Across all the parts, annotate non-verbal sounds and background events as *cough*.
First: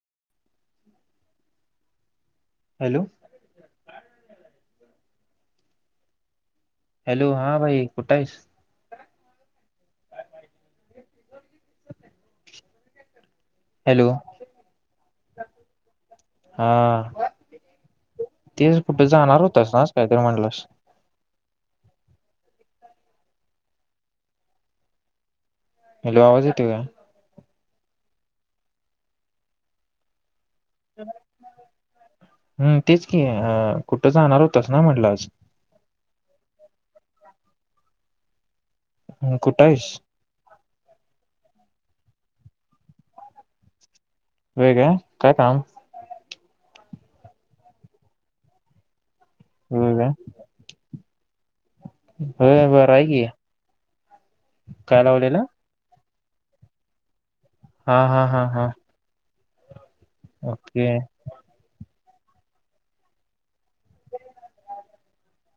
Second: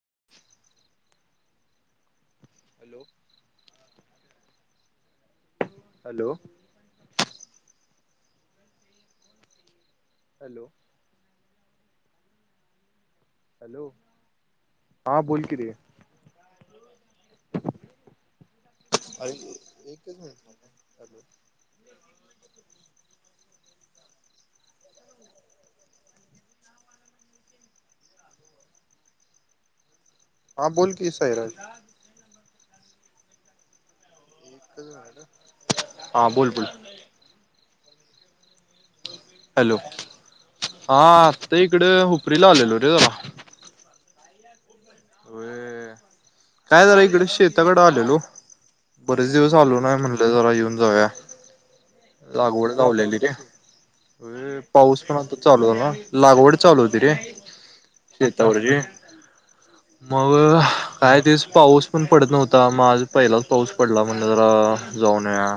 ह *inaudible* hello hello hello हा भाई कुठं आहेस? हॅलो हॅलो हा बोल की रे हां ते कुठे जाणार होतस ना आज काहीतरी म्हणलंस? हॅलो हॅलो आवाज येतोय काय? हा बोल कि साहिराज. हम् तेच कि आहे कुठं जाणार होतस ना म्हटलं आज हा बोल बोल हम कुठं हॅलो आहेस? हा आता इकडे हुपरीला आलेलो रे जरा. होय का काय काम? होय काय जरा इकडे शेताकडे आलेलो बरेच दिवस आलो होय नाही काय म्हटलं जरा येऊन जाऊया. होय लागवड बरं आहे लावलेली की रे काय पाऊस पण आता लावलेलं चालू झाला ना. लागवड चालू होती रे. हा हा हां शेतावरची मग काही दिवस पाऊस पण पडत नव्हता म आज पहिलाच पाऊस पडला म्हणल जरा जाऊन या.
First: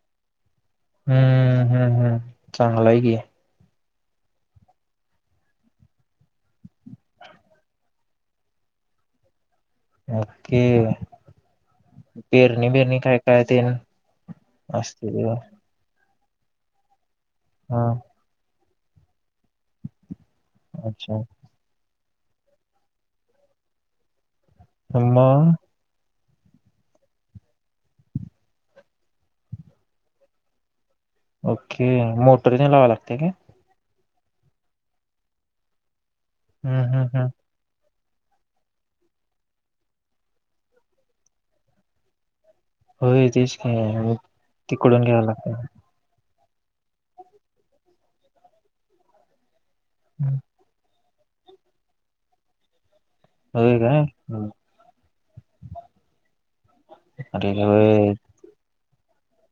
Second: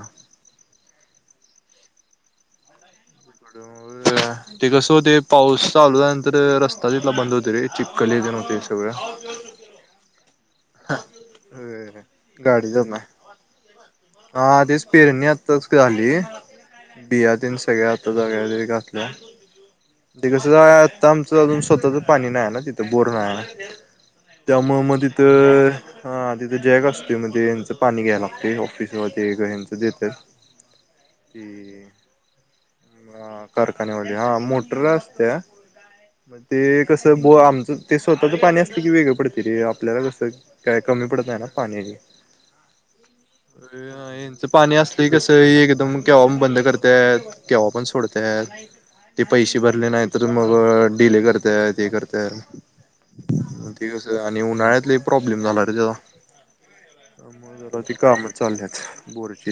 हम्म हम्म हम् चांगला आहे की. ते कसं होते पाऊस चालू झाल्यानंतर रस्ता तिथला बंद होत रे चिक्कल येते. ते सगळं *inaudible* के पेरणी गाडी जात बेरणी नाही काय काय ते. हा तेच असते पेरणी ते. आताच झााली बिया तेन हा सगळ आता जागारी कस आत्ता अच्छा आमच अजून स्वतःच पाणी नाही आहे ना तिथं बोर नाही त्यामुळं मग तिथं हा तिथे जॅग असतो मध्ये हचं पाणी घ्यायला लागते ऑफिसमध्ये हचं देत. ओके मोटर ने लावाय लागतेय रे. कावा हा मोटर असते ते हम्म कस हम्म हम्म बोर आमचं. ते स्वतःच पाणी असते की वेगळं पडते रे आपल्याला कसं काय कमी पडत नाही ना पाणी. होय. तेच अ की यांचं पाणी तिकडून असलं घ्यावं कस लागतं एकदम केव्हा बंद करताय केव्हा पण सोडतय ते पैसे भरले नाही तर मगं डिले करता ह ते करता हं होय ते काय कसं आणि उन्हाळ्यातले प्रॉब्लेम झाला र त्याचा. अरे म ती होय काम चाललेत बोरची.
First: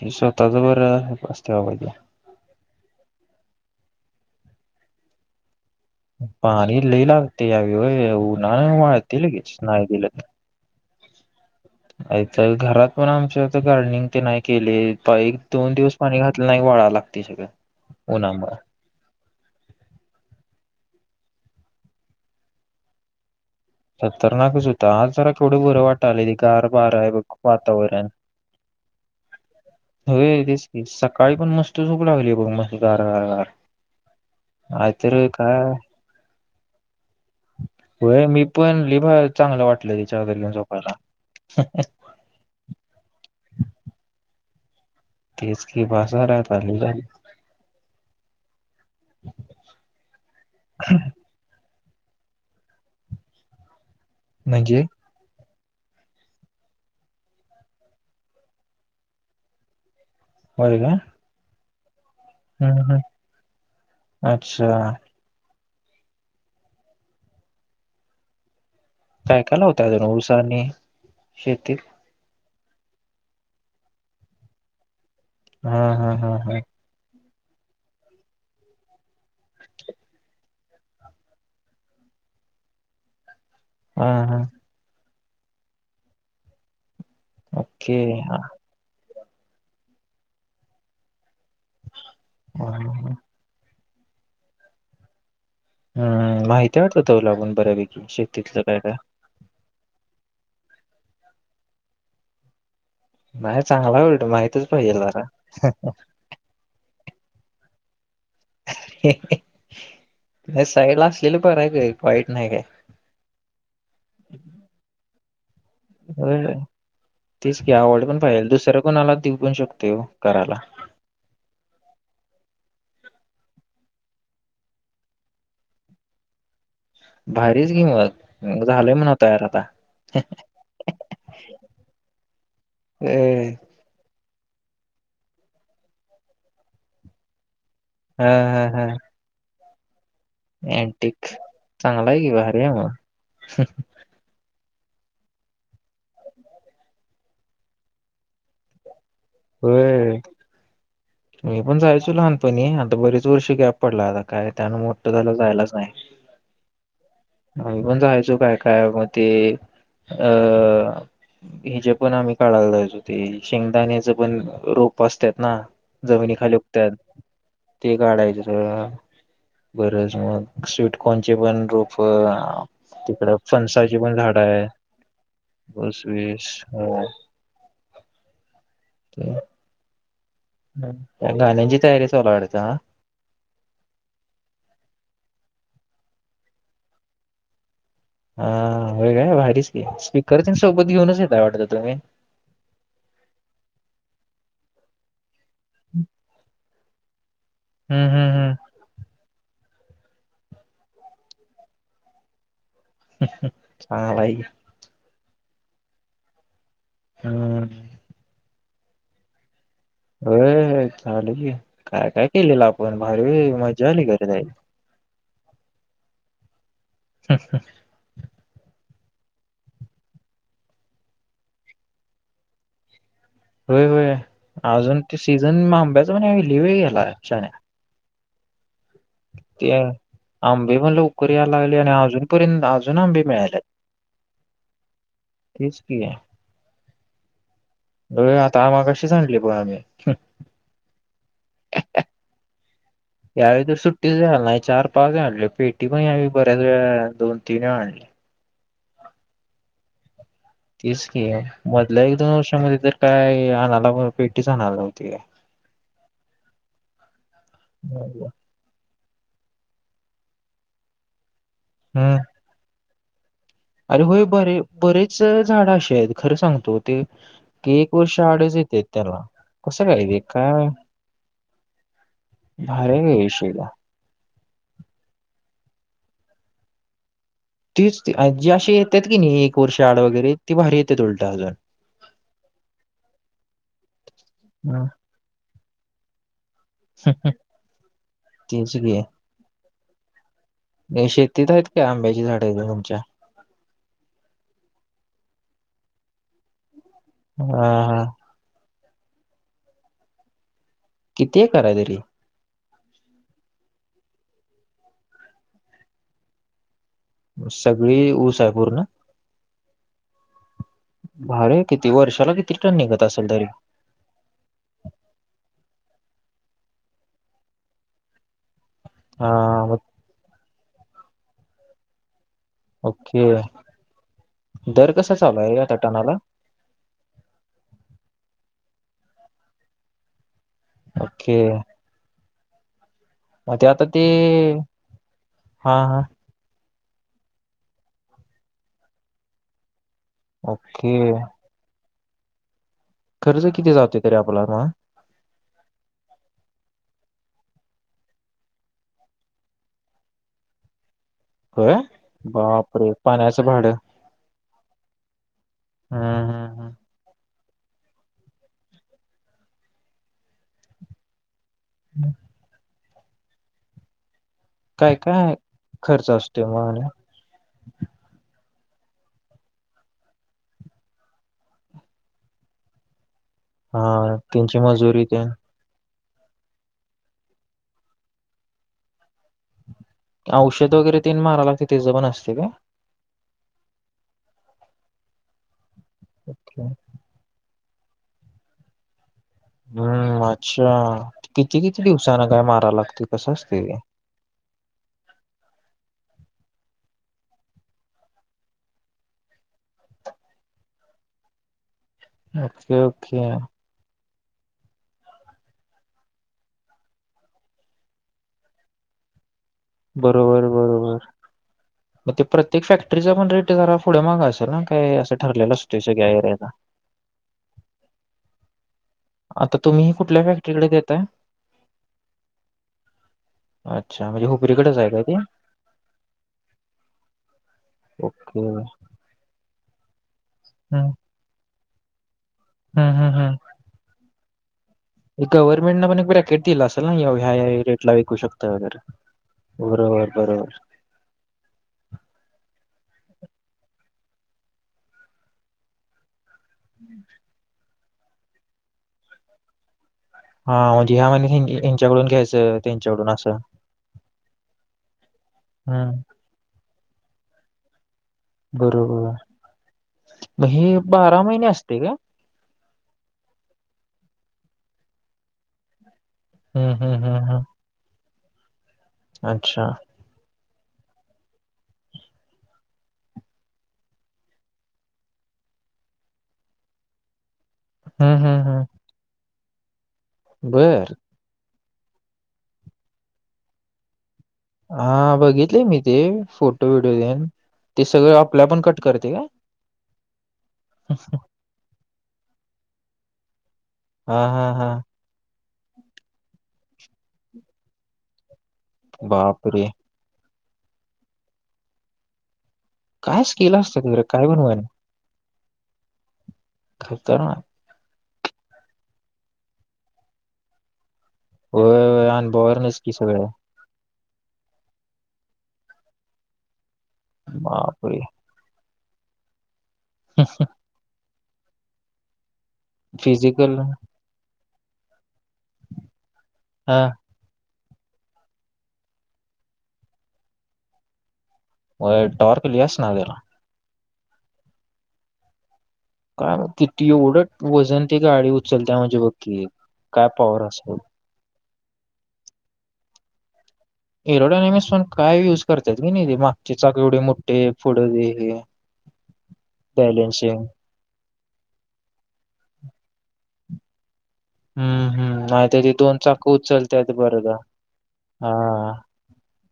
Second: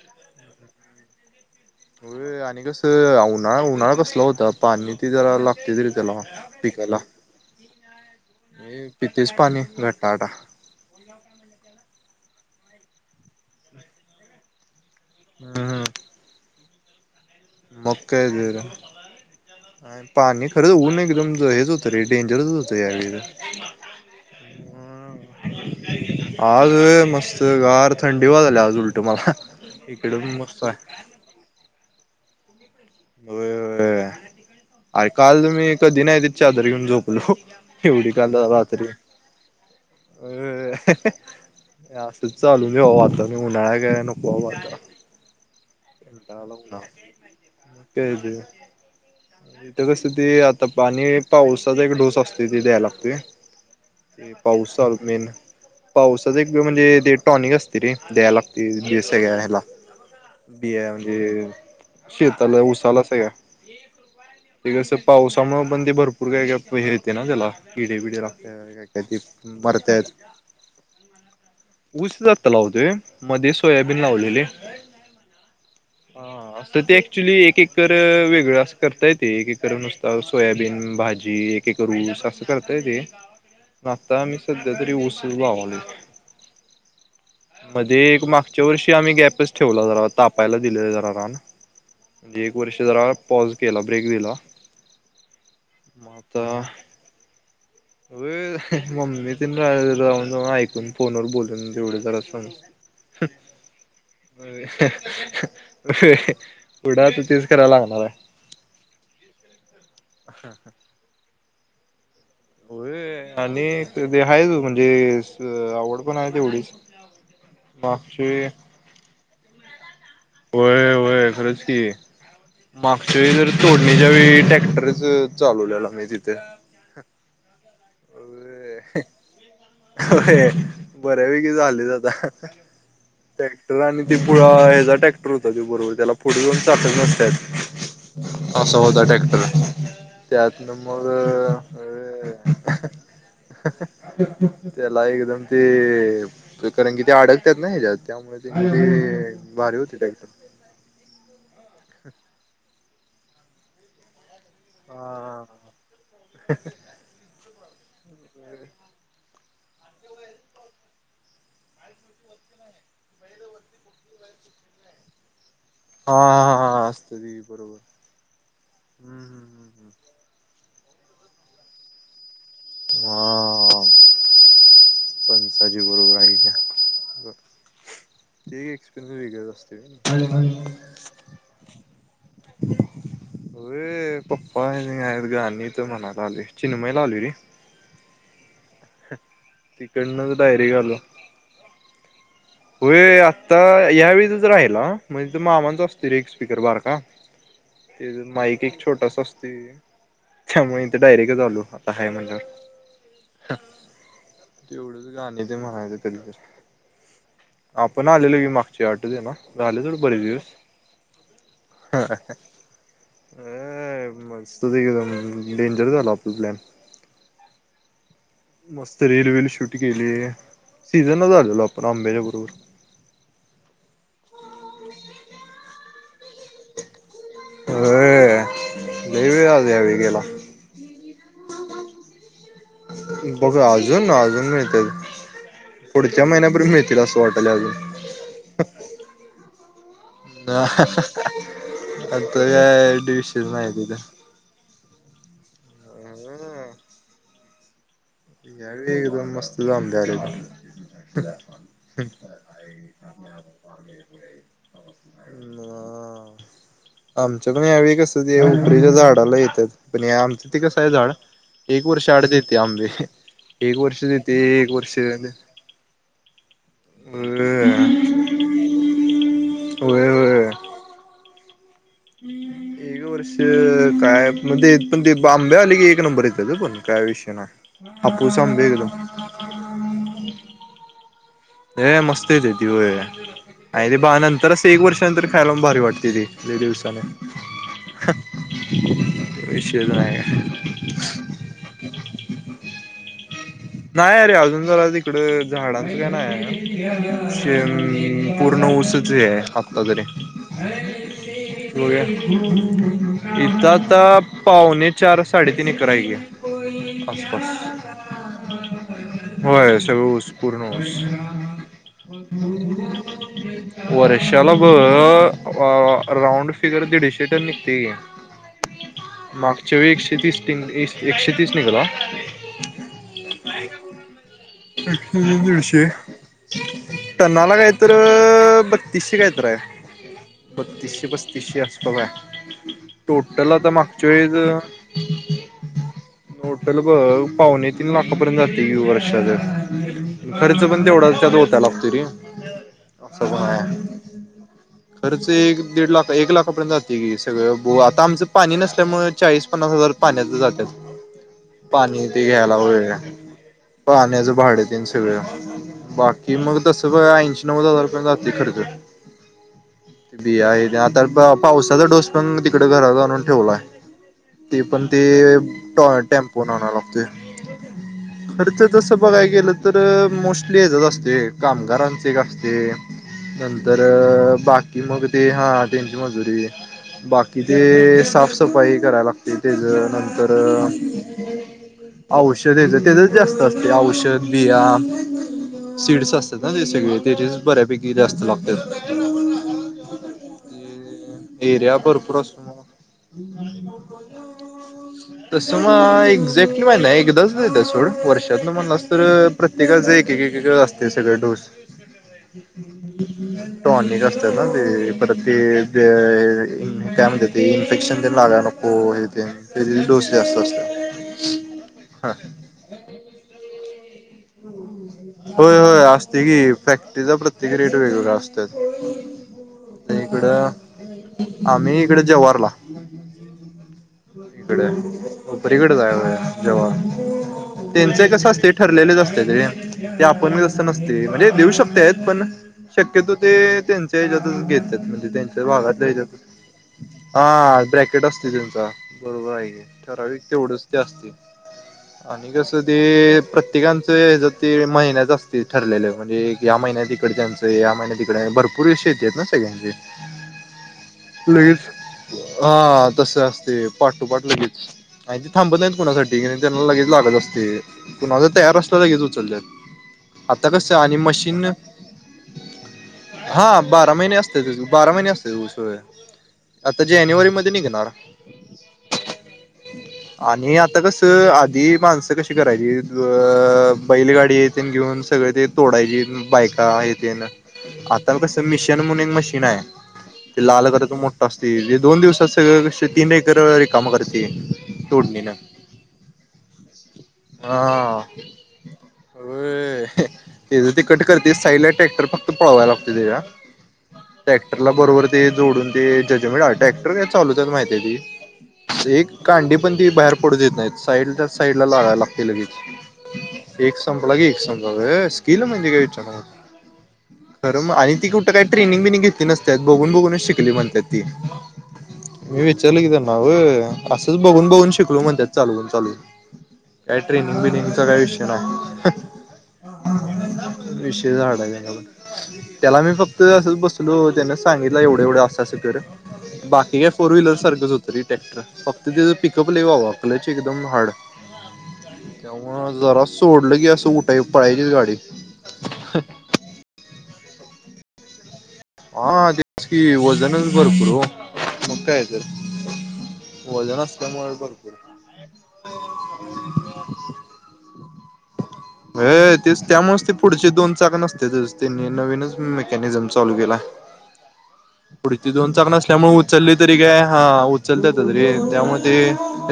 ते स्वतःच बरं असते बाबा ते होय आणि कसं उन्हाळा उन्हाळा कसला होता पाणी ते जरा ला रीतला पाणी पिकला लई लागते यावेळी होय उन्हानं वाळते पिततेच लगेच पाणी नाही दिलं घट्टा घट्टा. हॅलो तर घरात पण आमच्या तर गार्डनिंग ते नाही केले. एक दोन हम्म दिवस पाणी घातलं नाही वाळा मग काय जरा पाणी अरे ऊन्ह एकदम लयच होते रे डेंजरच होते यावेळाला. *inaudible* खतरनाकच होता आज जरा केवढं बरं वाट्यायालयं गार आज वारा आहे बघ वातावरण. तुम्हाला होय तेस की सकाळी पण मस्त झोप लागली. बघ मस्त गार गार गार होय होय, अरे नाहीतर काल काय मी कधी नाही ते चादर घेऊन झोप लो एवढी होय काल मी पण रात्री लई भारी चांगलं वाटलं ते चादर घेऊन झोपायला अ असं चालू देेवा आता उन्हाळा घ्या नको आता. तेच की कंटाळा बाजारात आला आली उन्हा, झाली मग काय तर. इथ कस ते आता पाणी पाऊस एक ढोस असते त द्यायला लागते पाऊस म्हणजे चा मेन. पावसाच एक म्हणजे ते टॉनिक असते रे द्यायला लागते सगळ्या हेला. *unintelligible* होय का म्हणजे शेताला हम्म उसाला हम्म सगळ्या अच्छा ते कसं पावसामुळं बंदे भरपूर काय का हे येते ना त्याला किडे बिडे लागण्यात. ते काय काय लावताय अजून मरत्यात ऊस आणि शेतीत ऊस जात लावतोय मध्ये सोयाबीन लावलेले. हा हा हा हा. ॲक्च्युली एक एककर वेगळं असं करता येते एक एककर नुसता सोयाबीन भाजी एककर ऊ स असं करता येते. हा आता आम्ही हा सध्या तरी ऊसच लावालोय. ओके मध्ये एक मागच्या वर्षी आम्ही गॅपच ठेवला जाणार तापायला दिले जरा राण. म्हणजे एक वर्ष जरा हम्म पॉज केला ब्रेक दिला. हम्म माहिती वाटत तो लागून बऱ्यापैकी. शेतीतलं काय अ काय मम्मी तेन जाऊन जाऊन ऐकून फोन वर बोलून तेवढं जरा समजतंय. नाही चांगला उलट माहितच पाहिजे जरा पुढं त तेच करायलागणार. तु साईड असलेलं बर आहे काय वाईट नाही काय. होय आणि ते ह आहे म्हणजे आवड पण आहे होय तेवढीच. तेच की आवड पण मागचे पाहिजे दुसऱ्या कोणाला देऊ पण शकतो ओ. करायला होय वय खरंच की. मागच्या वेळी जर तोडणीच्या वेळी ट्रॅक्टरच चालवलेला आम्ही तिथे. भारीच कि अ होय बऱ्यापैकी झाले आता. ए ट्रॅक्टर आणि ते पुळा ह्याचा ट्रॅक्टर होता ते बरोबर त्याला पुढे दोन चाकच हा नसतात. हा अस हा होता टॅक्टर त्यातनं मग अँटिक चांगला *unintelligible* त्याला एकदम ते कारण कि ते अडकतात ना हेच्यात त्यामुळे ते बारी होती होय टक्टर. मी पण जायचो लहानपणी आता बरेच वर्ष ग्याप पडला आता. काय त्यान मोठठं झालं हा जायलाच नाही. पण जायचो काय काय मग ते अ हि जे पण आम्ही काढायला जाच होते शेंगदाण्याच पण रोप असतात ना. हा जमिनी हा खाली हा उकतात असत ती बरोबर ते काढायचं सगळं हम्म हम्म बरच मग. स्वीटकनचे पण रूप, हम्म तिकड फणसाची पण झाडं आहे. पण साजी ऊस बरोबर आहे वीस का हो, एक्सपिरियनस वेगळेच असते. गाण्याची तयारी चालू आहे वाटतं अ. होय. पप्पा आहे गणी तर म्हणाला आले चिन्मय ला आवली रे. हा होय काय भारीच तिकडनंच स्पीकर डायरेक्ट सोबत घेऊनच येतय वाटत तुम्ही? हो आता यावेेळीचच राहिला, म्हणजे मामांच असतील रे एक स्पीकर बारका. हम्म ते हम्म हम्म माईक एक छोटस असतोय. त्यामुळे इथ डायरेक्ट आलो. हाय म्हणून. हा नाहीय. तेवढंच ते म्हणायच कधीरी हम्म आपण आलेल की मागच्या आठवते ना? झाले थोड बरे होय दिवस. होय चालू की काय काय केलेलं आपण भारी मजा आली अ खरं जायला मज तु तिकडं न, डेंजर झाला आपला प्लॅन. हा हा. मस्त रिलवील शूट केली. सीझनलाच आलेलो आपण आंब्याच्या बरोबर. व्हयं व्हयं, अजून ती सीझन आांब्याच क नाय लई वेळ हाय याला शान्या. होय लय वेळ आज ते यावेळी गेला आंबे पणं लवकर याला लागले आणि अजूनपर्यंत अजून आंबे बघू मिळाल्यात अजून अजून मिळतय तेच की पुढच्या महिन्यापर्यंत मिळतील असं वाटायलय अजून. होय आता मगाशीच आणले बघ आम्ही हा हा आताच्या यावेळी तर सुट्टीच झनय. चार पाच वेळा आणले, पेटी पण ह्या वेळेस बऱ्याच हम्म. अ दोन तीन वेळा आणली. या वेळी एकदम मस्त आंबे आलेत. तीच की, मधल्या एक दोन वर्षामध्ये तर काय आणायला पेटीच आणायला नव्हती. *inaudible* आमच्या पण यावेळी कसं ते हुपरीच्या झाडाला येत्यात, पण आमचं ते कसं आहे झाड एक वर्ष हम्म आड देते आंबे. एक वर्ष अरे होय, देते बरे एक वर्ष बरेच झाड अशी हायत खरं सांगतो, ते की एक होय वर्ष आड येत्यात त्याला, कसं काय होय रे? का होय. एक वर्ष विषयला काय म दे ते पण ते बाग आंबे आले की एक नंबर येत्यात पण काय विष तीच ती जी अशी येत्यात की नाही, एक वर्ष आड वगैरे ती भारी येत्यात उलट. अजून ए मस्त येत्याती व्हयं आणि ती बा नंतरच एक हं, वर्षानंतर खायलापणं भारी वाटत्याती. लई दिवसानं हा, तेच की विशेष हाय. एकदा तुमच्या नाही, अरे अजून जरा तिकड झाडांचं काय नाही हा हा हाय. पूर्ण ऊसच हे आत्ता तरी. किती एकर आहे तरी होय. इथं आता पावणे चार साडेतीन एकर हाय की. आसपास. सगळी ऊस आहे पूर्ण न? होय, सगळ ऊस पूर्ण ऊस. भारी आहे किती वर्षाला किती टन निघत असेल तरी वर्षाला बघ अ राऊंड फिगर दीडशे टन निघतंय की, हा मागच्या मग वेळी एकशे तीस तीन, एकशे तीस निघाला. ओके *inaudible* दर कसा चालू आहे आता दीडशे, टनाला टन्नाला काय तर बत्त त्तीसशे काय तर हाय. ब त्तीसशे ओके पस्तीसशे आसपास हाय. टोटल मग ते आता ते मागच्या वेळेस हा हा टो टलं बघ पावणे तीन लाखापर्यंत जातंय की वर्षाच. खर्च पण ओके तेवढाचं त्यात ओतायला लागतुयं रे. अस पण खर्च हाय. किती जाते तरी आपला मग खर्च एक दीड लाख, एक लाखापर्यंत जातंय की. सगळ, आता आमचं पाणी नसल्यामुळे चाळीस, पन्नास हजार पाण्यचं जात्यात. व्हयं, पाणी ते घ्यायला बाप पाण्याचं भाडं तेन सगळ, हम्म बाकी मग हम्म हम्म. तस काय ऐंशी नव्वद हजार पर्यंत जातोय खर्च, बिया हे तेन आता तर पावसाचा डोस पण तिकडं घरात आणून ठेवलाय. ते पण काय ते काय टॉ खर्च असतोय टेम्पोन मग आणायं आणि? लागतोयं. खर्च तसं बघाय गेलं तर मोस्टली हेजच असतयं, कामगारांच एक असतयं. नंतर हा त्यांची बाकी मग मजुरी ते तेन हा तेन मजुरी, बाकी ते साफसफाई करायला लागतयं तेज. नंतर औषध वगैरे तेन माराय लागते त्याचं पण असते काय? औषधच त्याच जास्त असते औषध बिया सीड्स असतात ना ते सगळे त्याजेच बऱ्यापैकी जास्त लागत्यात. हम्म अच्छा, किती एरिया किती भरपूर दिवसाला काय असतो. माराव लागते कसं असते हे? तस मग एक एक्झॅक्टली माहित नाही एकदाच देत्यात सोड वर्षातलं म्हणलास तर प्रत्येकाचं एकेक एकेक वेळ असते सगळं डोस, ओके ओके टाॅनीक असतात ना ते परत ते काय म्हणत्यात ते इन्फेक्शन तेन लागाय नको हे तेन. ते डोस जास्त बरोबर बरोबर असत्यात. मग ते प्रत्येक फॅक्टरीचा पण रेट जरा पुढं माग असंल ना काय असं ठरलेलं होय असतो होय सगळ्या असते एरियाचा की फॅक्टरीचा प्रत्येक रेट वेगवेगळा असत्यात. आता तुम्ही कुठल्या फॅक्टरीकडे देत आम्ही इकड जवाहरला अच्छा म्हणजे इकड हुपरीकडेच आहे का ते? हुपरीकडेच हाय होय जवाहर त्यांच एक कसं ओके. असतंय ठरलेलेच असते रे. ते आपण व्यवस्था हं, नसते म्हणजे देऊ शकतेत पण हं, हं, शक्यतो ते हं. त्यांचे घेत्यात म्हणजे त्यांच्या भागात गव्हर्नमेंटनं पण द्यायच्या एक ब्रॅकेट दिलं असेल ना या ह्या ह्या हा रेटला ब्रॅन्केट विकू असते शकता त्यांचा वगैरे. बरोबर आहे बरोबर, ठरावीक. बरोबर. तेवढच असतय आणि कसं. ते प्रत्येकांचं हेज ते महिन्याच असते ठरलेलं म्हणजे, या महिन्यात हिकड जायचंय त्यां महिन्यात तिकडे भरपूर विषय येत्यात हा सगळ्यांचे हां म्हणजे ह्या महिन्यात लगेच ह्या ह्यांच्याकडून घ्यायचं हा त्यांच्याकडून तस असं. असते पार्ट टू पार्ट लगेच, आणि ते थांबत नाहीत, हं. कुणासाठी त्यांना लगेच लागत असते. माझ तयार असल की लगेच बरोबर. उचलत्यात मग आता कसं हे आणि मशीन महिने असते का? हा बारा महिने असत. बारा महिने असतात ऊस वगैरे हं, आता हं, हं, जानेवारी हं. मध्ये निघणार. अच्छा आणि आता कसं आधी माणसं कशी करायची बैलगाडी तेन घेऊन सगळे ते तो डायचीत बायका हे तेन हं, आता कस हं, हं. मिशन म्हणून एक मशीन आहे ते लाल कलरच बरं. मोठं असतय. ते दोन दिवसात सगळं तीन एकर रिकाम करते. हा तोडणीनं बघितले मी ते फोटो व्हिडिओ तेन ते हा सगळं आपल्या आपण कट करते का? तेज ते कट करते साईडला ट्रॅक्टर फक्त पळवायला लागते त्याच्या हां, हां, ट्रॅक्टरला हां. बरोबर ते, जोडून ते जजमेट ट्रक्टर चालूच आहेत. माहिती ती एक कांडी बापरे! पण ती बाहेर पडू देत नाहीत. साईड ला साईड ला लावायला लागतय काय स्किल लगेच. एक असतात खरं संपला की काय एक बनवायला? समजा होय असं गेलं म्हणजे काय विचारू नकोस खतरनाक खर मग आणि ती कुठं काय ट्रेनिंग बिनिंग ती नसत्यात बघून बघूनच शिकली म्हणतात ती होय मी अनबॉवरनच विचारलं किं की त्याना सगळं होय. असंच बघून बघून शिकलो म्हणत्यात चालवून चालवून काय ट्रेनिंग बिनिंगचा काय बापरे विषय नाही विषय झाल. त्याला मी फक्त असंच फिजिकल बसलो त्याने सांगितलं एवढं एवढं असं असं कर. हा बाकी काय फोर व्हीलर सारखंच होत. तरी टॅक्टर फक्त तेज पिकअप लइ बाबा. कलच एकदम हार्ड. होय टॉर्क लय तेव्हा असणार जरा त्याला सोडलं की असं उठा पळायचीचं गाडी. काय किती एवढं वजन ती गाडी उ हा तेच की वजनचं असेल भरपूर ओ. मग काय तर वजन एरोड असल्यामुळे अनिमिस भरपूर पण काय युज करत्यात कने रे. मागचे चाक एवढे मोठे, फुढं हे अ तेच त्यामुळच ते बॅलेन्सिंग पुढचे दोन चाक नसत्यातच त्यांनी नवीनच मेकॅनिझम चालू केलाय. हम. पुढची दोन चाक नसल्यामुळ उचलली तरी काय बरं हा का. उचलत्यातच रे हा तेत्याच्यामुळं ते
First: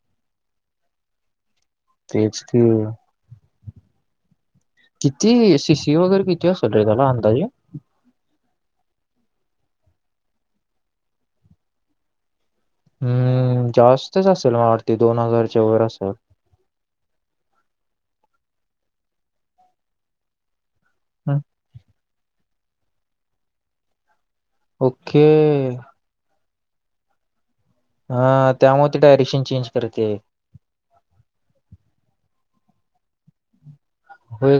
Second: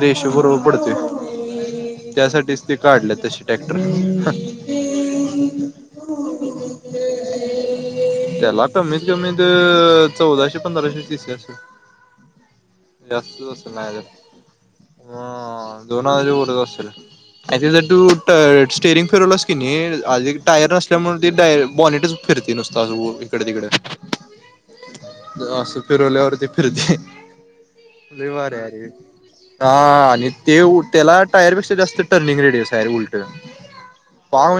रेश गौरव पडतंय तेच की त्यासाठीच ते काढलेत तसे टॅक्टर किती सी सी वगैरे किती असेल रे त्याला अंदाजे? त्याला कमीत कमीत चौदाशे पंधराशे शी शी असलं. जास्तच हम्म असल नाही त्यला. जास्तच असेल मला वाटते दोन हजारच्या वर अ असेल दोनहजारच्या वरच असल. जर तू ट स्टेरिंग फिरवलांस की नइ अज एक टायर अस च्यामुळे ती डाय बॉनेटच फिरतय नुसतं असं ब इकडं तिकडं ओके असं फिरवल्यावरती फिरतंय लई हां, भारी हाय आरे त्यामुळे ती डायरेक्शन चेंज हा करते. आणि ते त्याला टायरपेक्षा जास्त टर्निंग रेड साय उलट पा होय काय?